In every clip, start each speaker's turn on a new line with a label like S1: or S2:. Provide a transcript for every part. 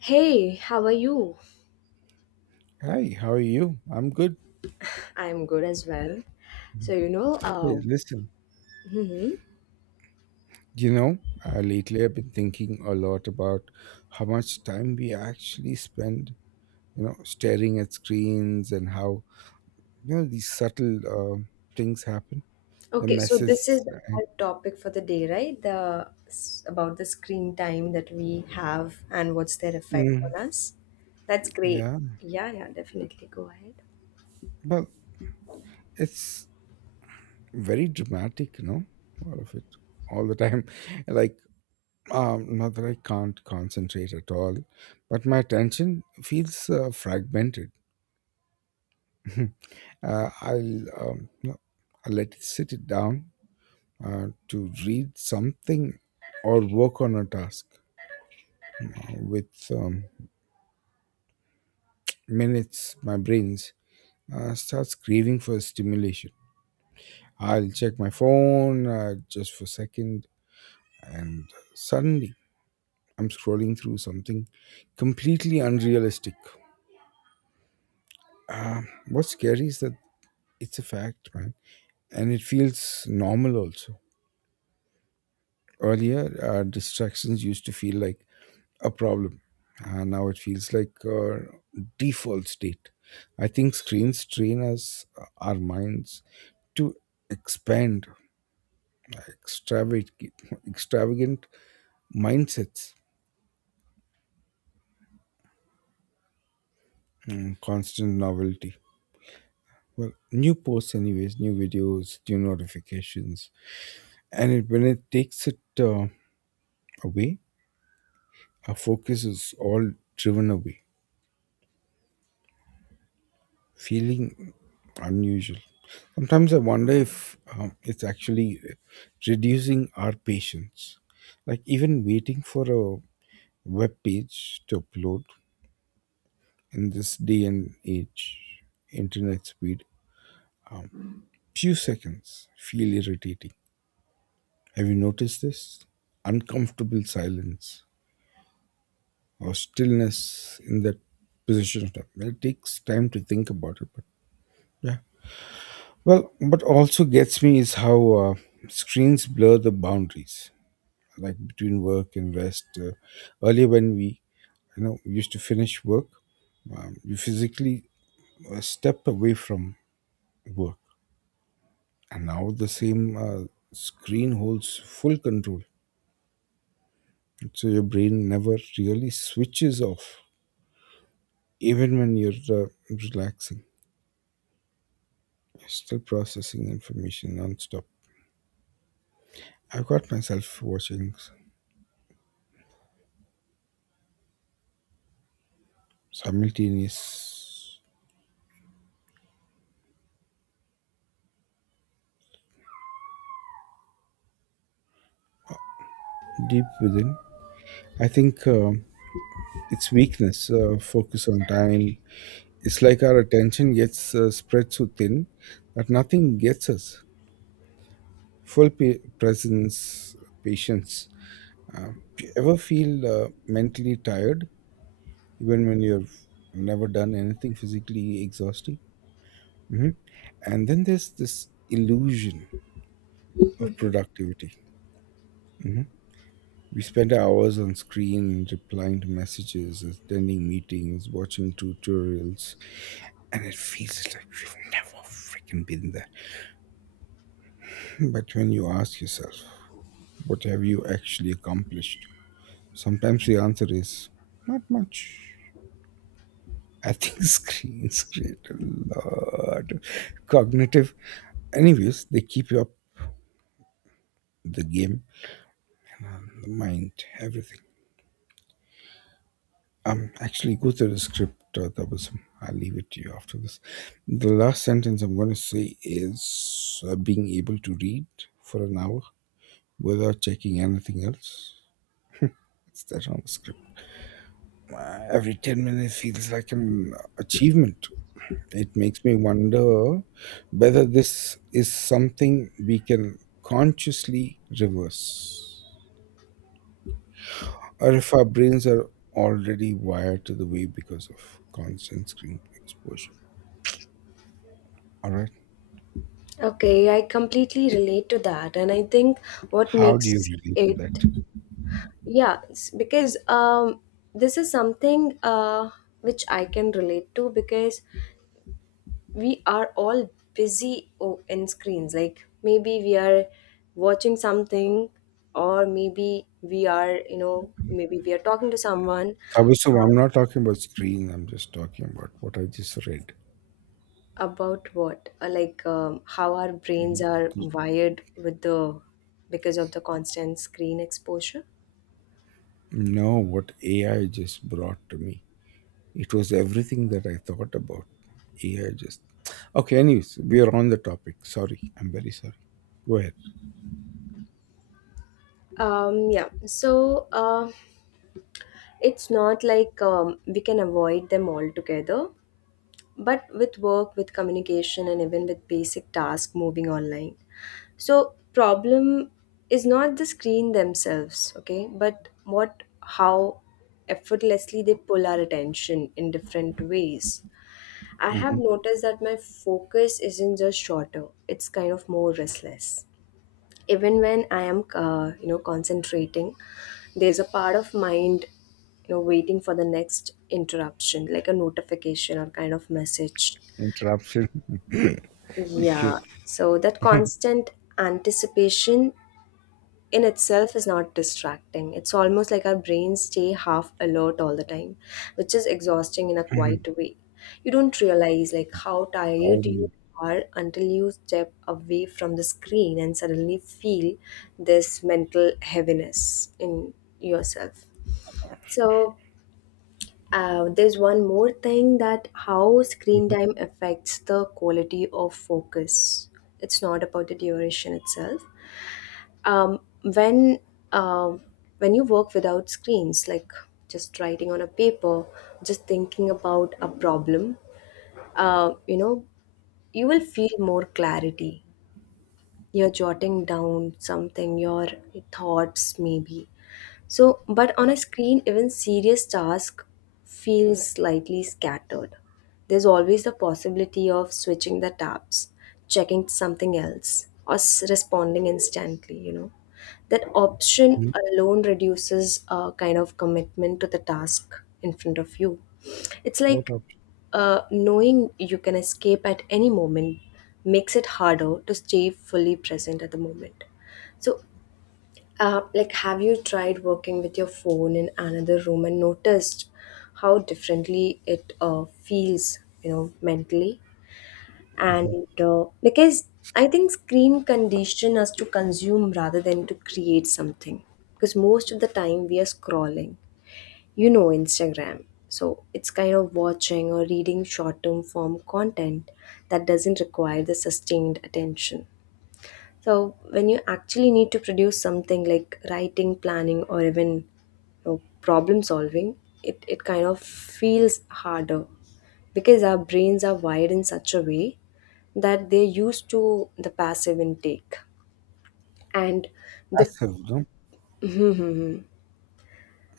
S1: Hey, how are you?
S2: Hi, how are you? I'm good.
S1: I'm good as well. So,
S2: Hey, listen,
S1: mhm.
S2: you know, lately I've been thinking a lot about how much time we actually spend, staring at screens and how, these subtle things happen, the
S1: Okay, so this is
S2: messes. And,
S1: our topic for the day, right? The about the screen time that we have and what's their effect
S2: Mm,
S1: on us. That's great.
S2: yeah.
S1: Yeah, yeah, definitely go ahead.
S2: Well, it's very dramatic, you know, all of it, all the time. Like, not that I can't concentrate at all, but my attention feels fragmented. I'll, no, I'll let it sit it down to read something or work on a task. With minutes, my brains starts craving for stimulation. I'll check my phone just for a second, and suddenly I'm scrolling through something completely unrealistic. Uh, what's scary is that it's a fact, man, and it feels normal also. Earlier, distractions used to feel like a problem. And now it feels like a default state. I think screens train us, our minds, to expand extravagant, extravagant mindsets, mm, constant novelty. Well, new posts, anyways, new videos, new notifications. And it, when it takes it away, our focus is all driven away. Feeling unusual. Sometimes I wonder if it's actually reducing our patience. Like even waiting for a web page to upload in this day and age, internet speed, um, few seconds feel irritating. Have you noticed this? Uncomfortable silence or stillness in that position of time. Well, it takes time to think about it, but yeah. Well, what also gets me is how screens blur the boundaries, like between work and rest. Earlier, when we used to finish work, you physically step away from work, and now the same screen holds full control. So your brain never really switches off, even when you're relaxing. You're still processing information nonstop. I've got myself watching simultaneous deep within. I think it's weakness, focus on time. It's like our attention gets spread so thin that nothing gets us. Full presence, patience. Do you ever feel mentally tired, even when you've never done anything physically exhausting? Hmm. And then there's this illusion of productivity. Hmm. We spend hours on screen replying to messages, attending meetings, watching tutorials, and it feels like you've never freaking been there. But when you ask yourself, what have you actually accomplished? Sometimes the answer is not much. I think screens create a lot of cognitive. Anyways, they keep you up the game, the mind, everything. Actually, go through the script, Tabasum. I'll leave it to you after this. The last sentence I'm going to say is being able to read for an hour without checking anything else. It's that on the script. Every 10 minutes feels like an achievement. It makes me wonder whether this is something we can consciously reverse or if our brains are already wired to the way because of constant screen exposure. All right.
S1: Okay, I completely relate to that, and I think what
S2: How do you
S1: makes
S2: relate to that?
S1: yeah, it's because this is something which I can relate to because we are all busy in screens, like maybe we are watching something or maybe we are, you know, maybe we are talking to someone
S2: Abusu, I'm not talking about screen. I'm just talking about what I just read.
S1: about what. How our brains
S2: Mhm.
S1: are wired with the, because of the constant screen exposure.
S2: No, what AI just brought to me. It was everything that I thought about. Yeah, just okay. Anyways, we are on the topic. Sorry, I'm very sorry. Go ahead.
S1: um yeah so uh, it's not like we can avoid them altogether, but with work, with communication, and even with basic tasks moving online. So problem is not the screen themselves, okay, but what how effortlessly they pull our attention in different ways. I have
S2: Hmm.
S1: noticed that my focus isn't just shorter; it's kind of more restless. Even when I am, you know, concentrating, there's a part of mind, you know, waiting for the next interruption, like a notification or kind of message.
S2: Interruption. Acute.
S1: Yeah. So that constant anticipation in itself is not distracting. It's almost like our brains stay half alert all the time, which is exhausting in a
S2: Mhm.
S1: quiet way. You don't realize like how
S2: How are
S1: tired you
S2: you?
S1: are until you step away from the screen and suddenly feel this mental heaviness in yourself. So there's one more thing that how screen
S2: Mhm.
S1: time affects the quality of focus. It's not about the duration itself, um, when um, when you work without screens, like just writing on a paper, just thinking about a problem, you know, you will feel more clarity, you're jotting down something, your thoughts maybe. So, but on a screen, even serious task feels slightly scattered. There's always the possibility of switching the tabs, checking something else, or responding instantly, you know. That option
S2: Mhm.
S1: alone reduces a kind of commitment to the task in front of you. It's
S2: What
S1: like,
S2: option?
S1: knowing you can escape at any moment makes it harder to stay fully present at the moment. So, like, have you tried working with your phone in another room and noticed how differently it feels, you know, mentally? And
S2: Mhm.
S1: because I think screen condition us to consume rather than to create something. Because most of the time we are scrolling, you know, Instagram. So it's kind of watching or reading short term form content that doesn't require the sustained attention. So when you actually need to produce something like writing, planning, or even you know, problem solving, it kind of feels harder because our brains are wired in such a way that they're used to the passive intake and the
S2: Passive, no?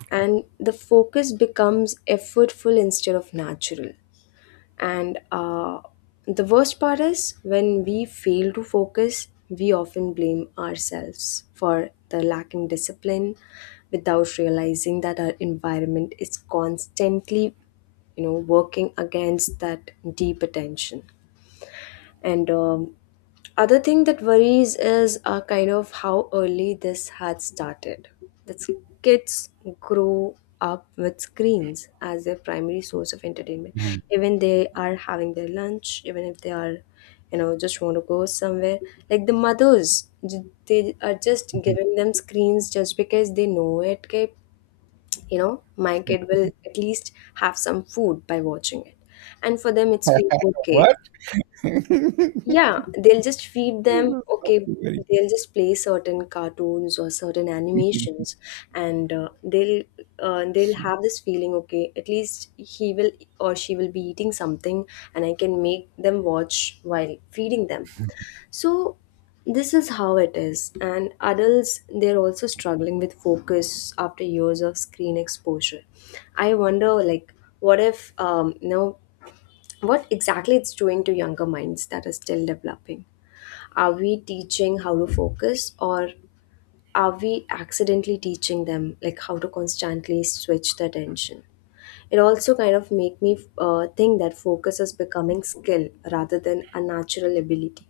S2: Okay.
S1: the focus becomes effortful instead of natural. And the worst part is when we fail to focus, we often blame ourselves for the lacking discipline without realizing that our environment is constantly, you know, working against that deep attention. And other thing that worries is kind of how early this had started. That's kids grow up with screens as their primary source of entertainment.
S2: Mhm.
S1: Even they are having their lunch, even if they are, you know, just want to go somewhere. Like the mothers, they are just
S2: Mhm.
S1: giving them screens just because they know it. Ke, you know, my kid will at least have some food by watching it, and for them it's feel okay.
S2: What?
S1: Yeah, they'll just feed
S2: This
S1: them,
S2: is so
S1: okay,
S2: very
S1: they'll just play certain cartoons or certain animations, and they'll
S2: sweet.
S1: have this feeling, okay, at least he will or she will be eating something, and I can make them watch while feeding them. So this is how it is, and adults they're also struggling with focus after years of screen exposure. I wonder like what if you know, what exactly it's doing to younger minds that are still developing. Are we teaching how to focus, or are we accidentally teaching them like how to constantly switch the attention? It also kind of make me think that focus is becoming skill rather than a natural ability,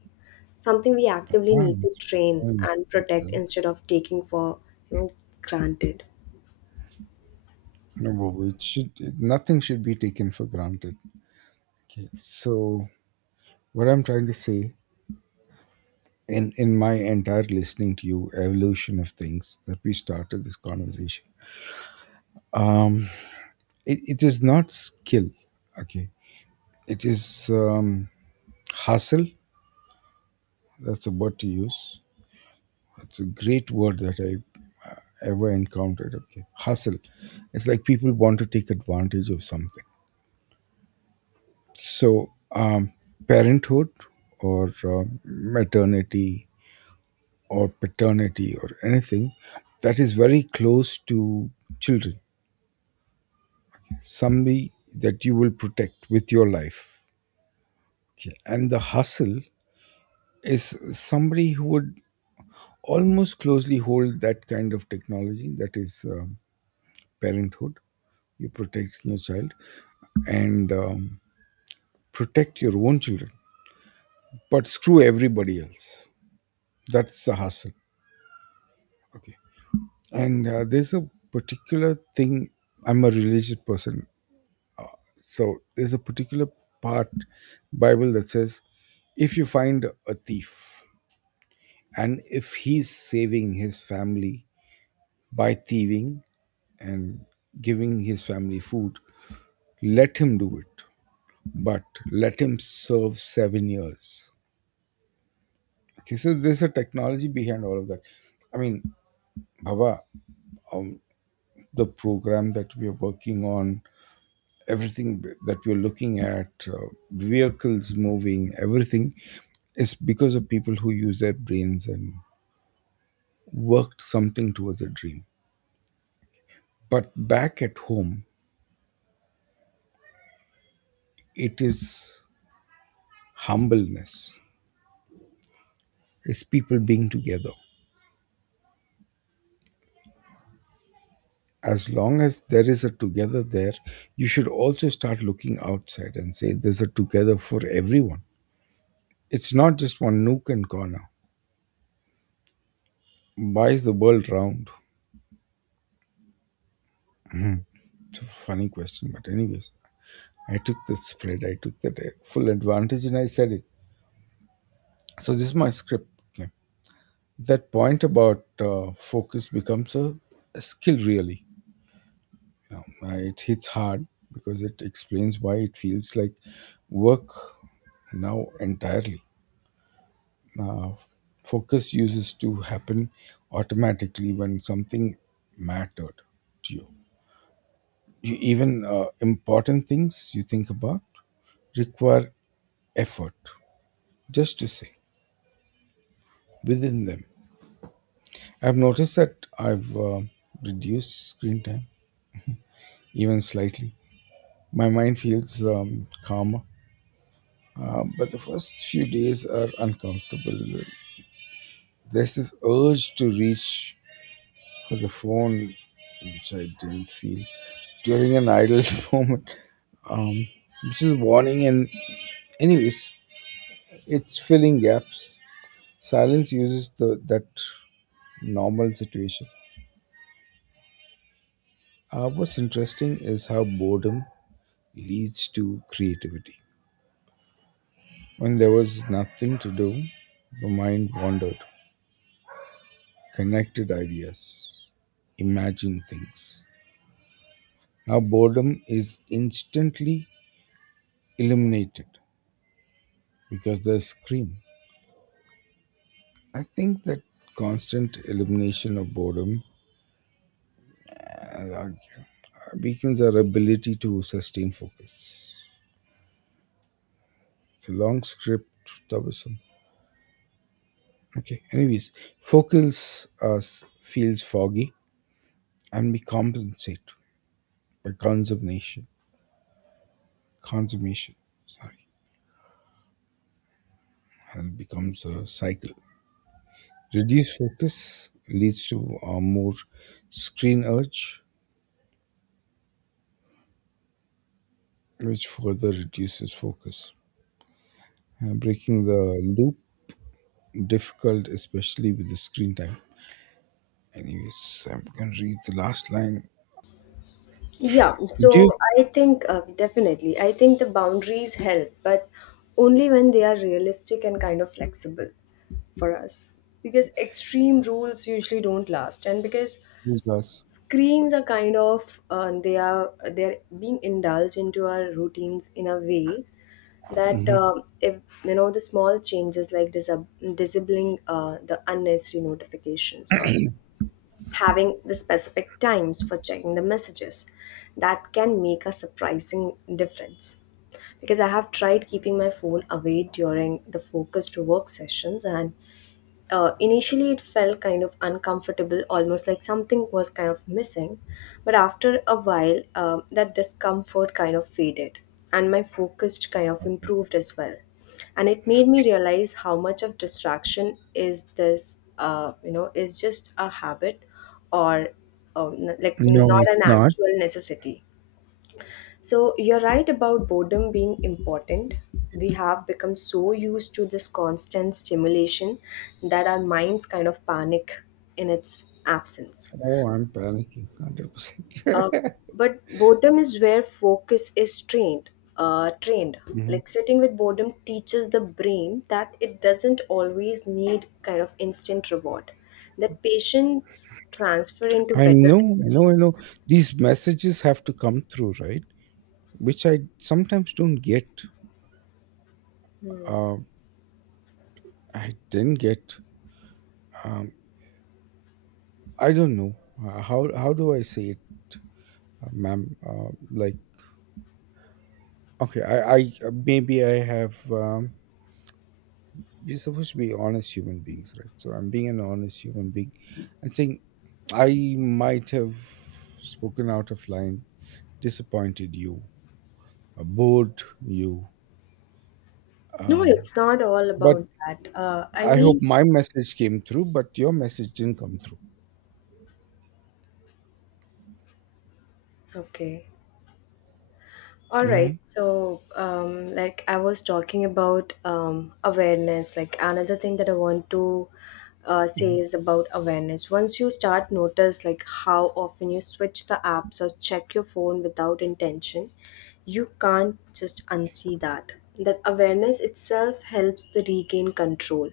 S1: something we actively
S2: Ah,
S1: need to
S2: it's-
S1: train
S2: ah, it's
S1: and
S2: cute,
S1: protect
S2: huh?
S1: instead of taking for, you know, granted.
S2: No, but it should. Nothing should be taken for granted. Okay. So what I'm trying to say in my entire listening to you evolution of things that we started this conversation, um it is not skill, okay, it is, um hustle, that's a word to use, it's a great word that I uh, ever encountered. Okay, hustle, it's like people want to take advantage of something. So, um parenthood, or maternity, or paternity, or anything that is very close to children, somebody that you will protect with your life. Okay. And the hustle is somebody who would almost closely hold that kind of technology that is parenthood. You're protecting your child and protect your own children, but screw everybody else. That's the hustle. Okay. And there's a particular thing. I'm a religious person, so there's a particular part Bible that says, if you find a thief and if he's saving his family by thieving and giving his family food, let him do it. But let him serve 7 years. Okay, so there's a technology behind all of that. I mean, Baba, um, the program that we are working on, everything that we're looking at, vehicles moving, everything is because of people who use their brains and worked something towards a dream. But back at home, it is humbleness. It's people being together. As long as there is a together there, you should also start looking outside and say there's a together for everyone. It's not just one nook and corner. Why is the world round? It's a funny question, but anyways, I took the spread, I took that full advantage, and I said it. So this is my script. Okay. That point about focus becomes a skill, really. It hits hard because it explains why it feels like work now entirely. Uh, focus uses to happen automatically when something mattered to you. You even important things you think about require effort just to say within them. I've noticed that I've reduced screen time even slightly. My mind feels calmer, but the first few days are uncomfortable. There's this urge to reach for the phone, which I didn't feel during an idle moment, um, which is warning. And, anyways, it's filling gaps. Silence uses the, that normal situation. What's interesting is how boredom leads to creativity. When there was nothing to do, the mind wandered, connected ideas, imagined things. Now, boredom is instantly eliminated, because the screen. I think that constant elimination of boredom, I'll argue, weakens our ability to sustain focus. It's a long script, troublesome. Okay, anyways, focus us feels foggy and we compensate by consummation. Consummation, sorry, and it becomes a cycle. Reduced focus leads to a more screen urge, which further reduces focus. Breaking the loop difficult, especially with the screen time. Anyways, I'm gonna read the last line.
S1: Yeah,
S2: Do you
S1: so I think definitely. I think the boundaries help, but only when they are realistic and kind of flexible for us. Because extreme rules usually don't last, and because
S2: use us?
S1: screens are kind of they're being indulged into our routines in a way that
S2: Hmm.
S1: um, if you know, the small changes like disabling the unnecessary notifications, or having the specific times for checking the messages, that can make a surprising difference, because I have tried keeping my phone away during the focused work sessions, and initially it felt kind of uncomfortable, almost like something was kind of missing, but after a while that discomfort kind of faded and my focus kind of
S2: Okay.
S1: improved as well, and it made me realize how much of distraction is this, you know, is just a habit, or um, like,
S2: No,
S1: not
S2: it's
S1: an
S2: not.
S1: actual necessity. So, you're right about boredom being important. We have become so used to this constant stimulation that our minds kind of panic in its absence.
S2: Oh, I'm panicking 100%.
S1: Uh, but boredom is where focus is trained. Trained
S2: Mhm.
S1: like sitting with boredom teaches the brain that it doesn't always need kind of instant reward, that patience transfer into
S2: I
S1: better
S2: know, I know,
S1: attention
S2: I know.
S1: span.
S2: These messages have to come through, right? Which I sometimes don't get. Uh, I didn't get. Um, I don't know. How do I say it, ma'am? Like, okay, I maybe I have. We're supposed to be honest human beings, right? So I'm being an honest human being and saying I might have spoken out of line, disappointed you, bored you.
S1: No,
S2: Um,
S1: it's not all
S2: but
S1: about that, I
S2: I
S1: mean,
S2: hope my message came through, but your message didn't come through.
S1: okay. All
S2: Hmm.
S1: right. So, like I was talking about awareness, like another thing that I want to
S2: Hmm.
S1: say is about awareness. Once you start notice like how often you switch the apps or check your phone without intention, you can't just unsee that. That awareness itself helps the regain control.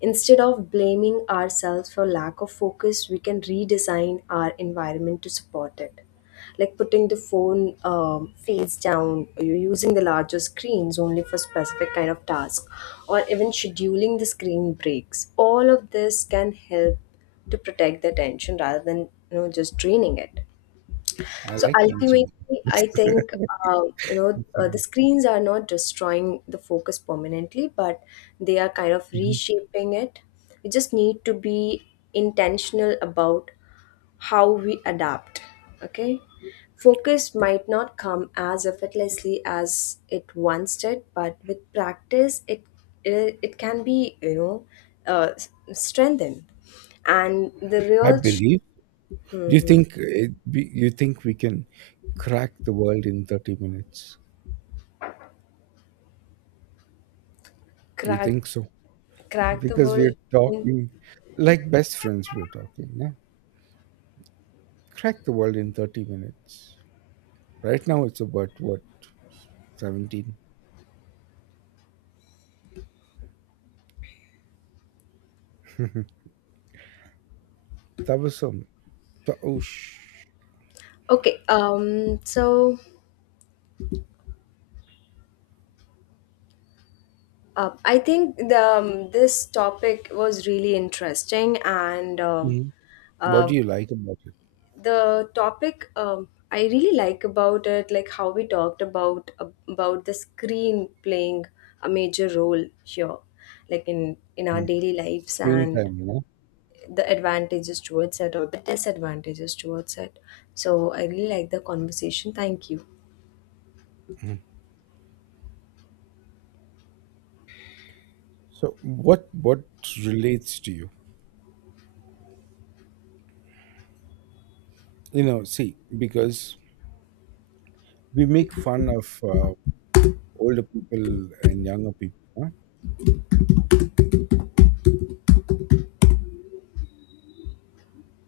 S1: Instead of blaming ourselves for lack of focus, we can redesign our environment to support it, like putting the phone face down, or you're using the larger screens only for specific kind of task, or even scheduling the screen breaks. All of this can help to protect the attention rather than, you know, just draining it.
S2: I
S1: So
S2: like tension.
S1: ultimately I think, uh, you know, the
S2: Sorry.
S1: screens are not destroying the focus permanently, but they are kind of
S2: Mhm.
S1: reshaping it. We just need to be intentional about how we adapt. Okay, focus might not come as effortlessly as it once did, but with practice it can be, you know, strengthened, and the
S2: I
S1: real
S2: believe.
S1: hmm
S2: Do you
S1: hmm,
S2: think it, we- you think we can crack the world in 30 minutes? Do you
S1: crack,
S2: think so?
S1: crack the
S2: Because
S1: whole
S2: we're
S1: thing.
S2: talking like best friends, we're talking. Yeah. Crack the world in 30 minutes. Right now, it's about what, 17. That was some. th- oh, sh-
S1: Okay, I think the this topic was really interesting, and
S2: Mm. What
S1: uh,
S2: do you like about it?
S1: the topic, I really like about it, like how we talked about the screen playing a major role here, like in our
S2: Mm.
S1: daily lives, and
S2: Springtime, you know.
S1: the advantages towards it or the disadvantages towards it. So I really like the conversation. Thank you.
S2: So, what relates to you? You know, see, because we make fun of older people and younger people. Huh?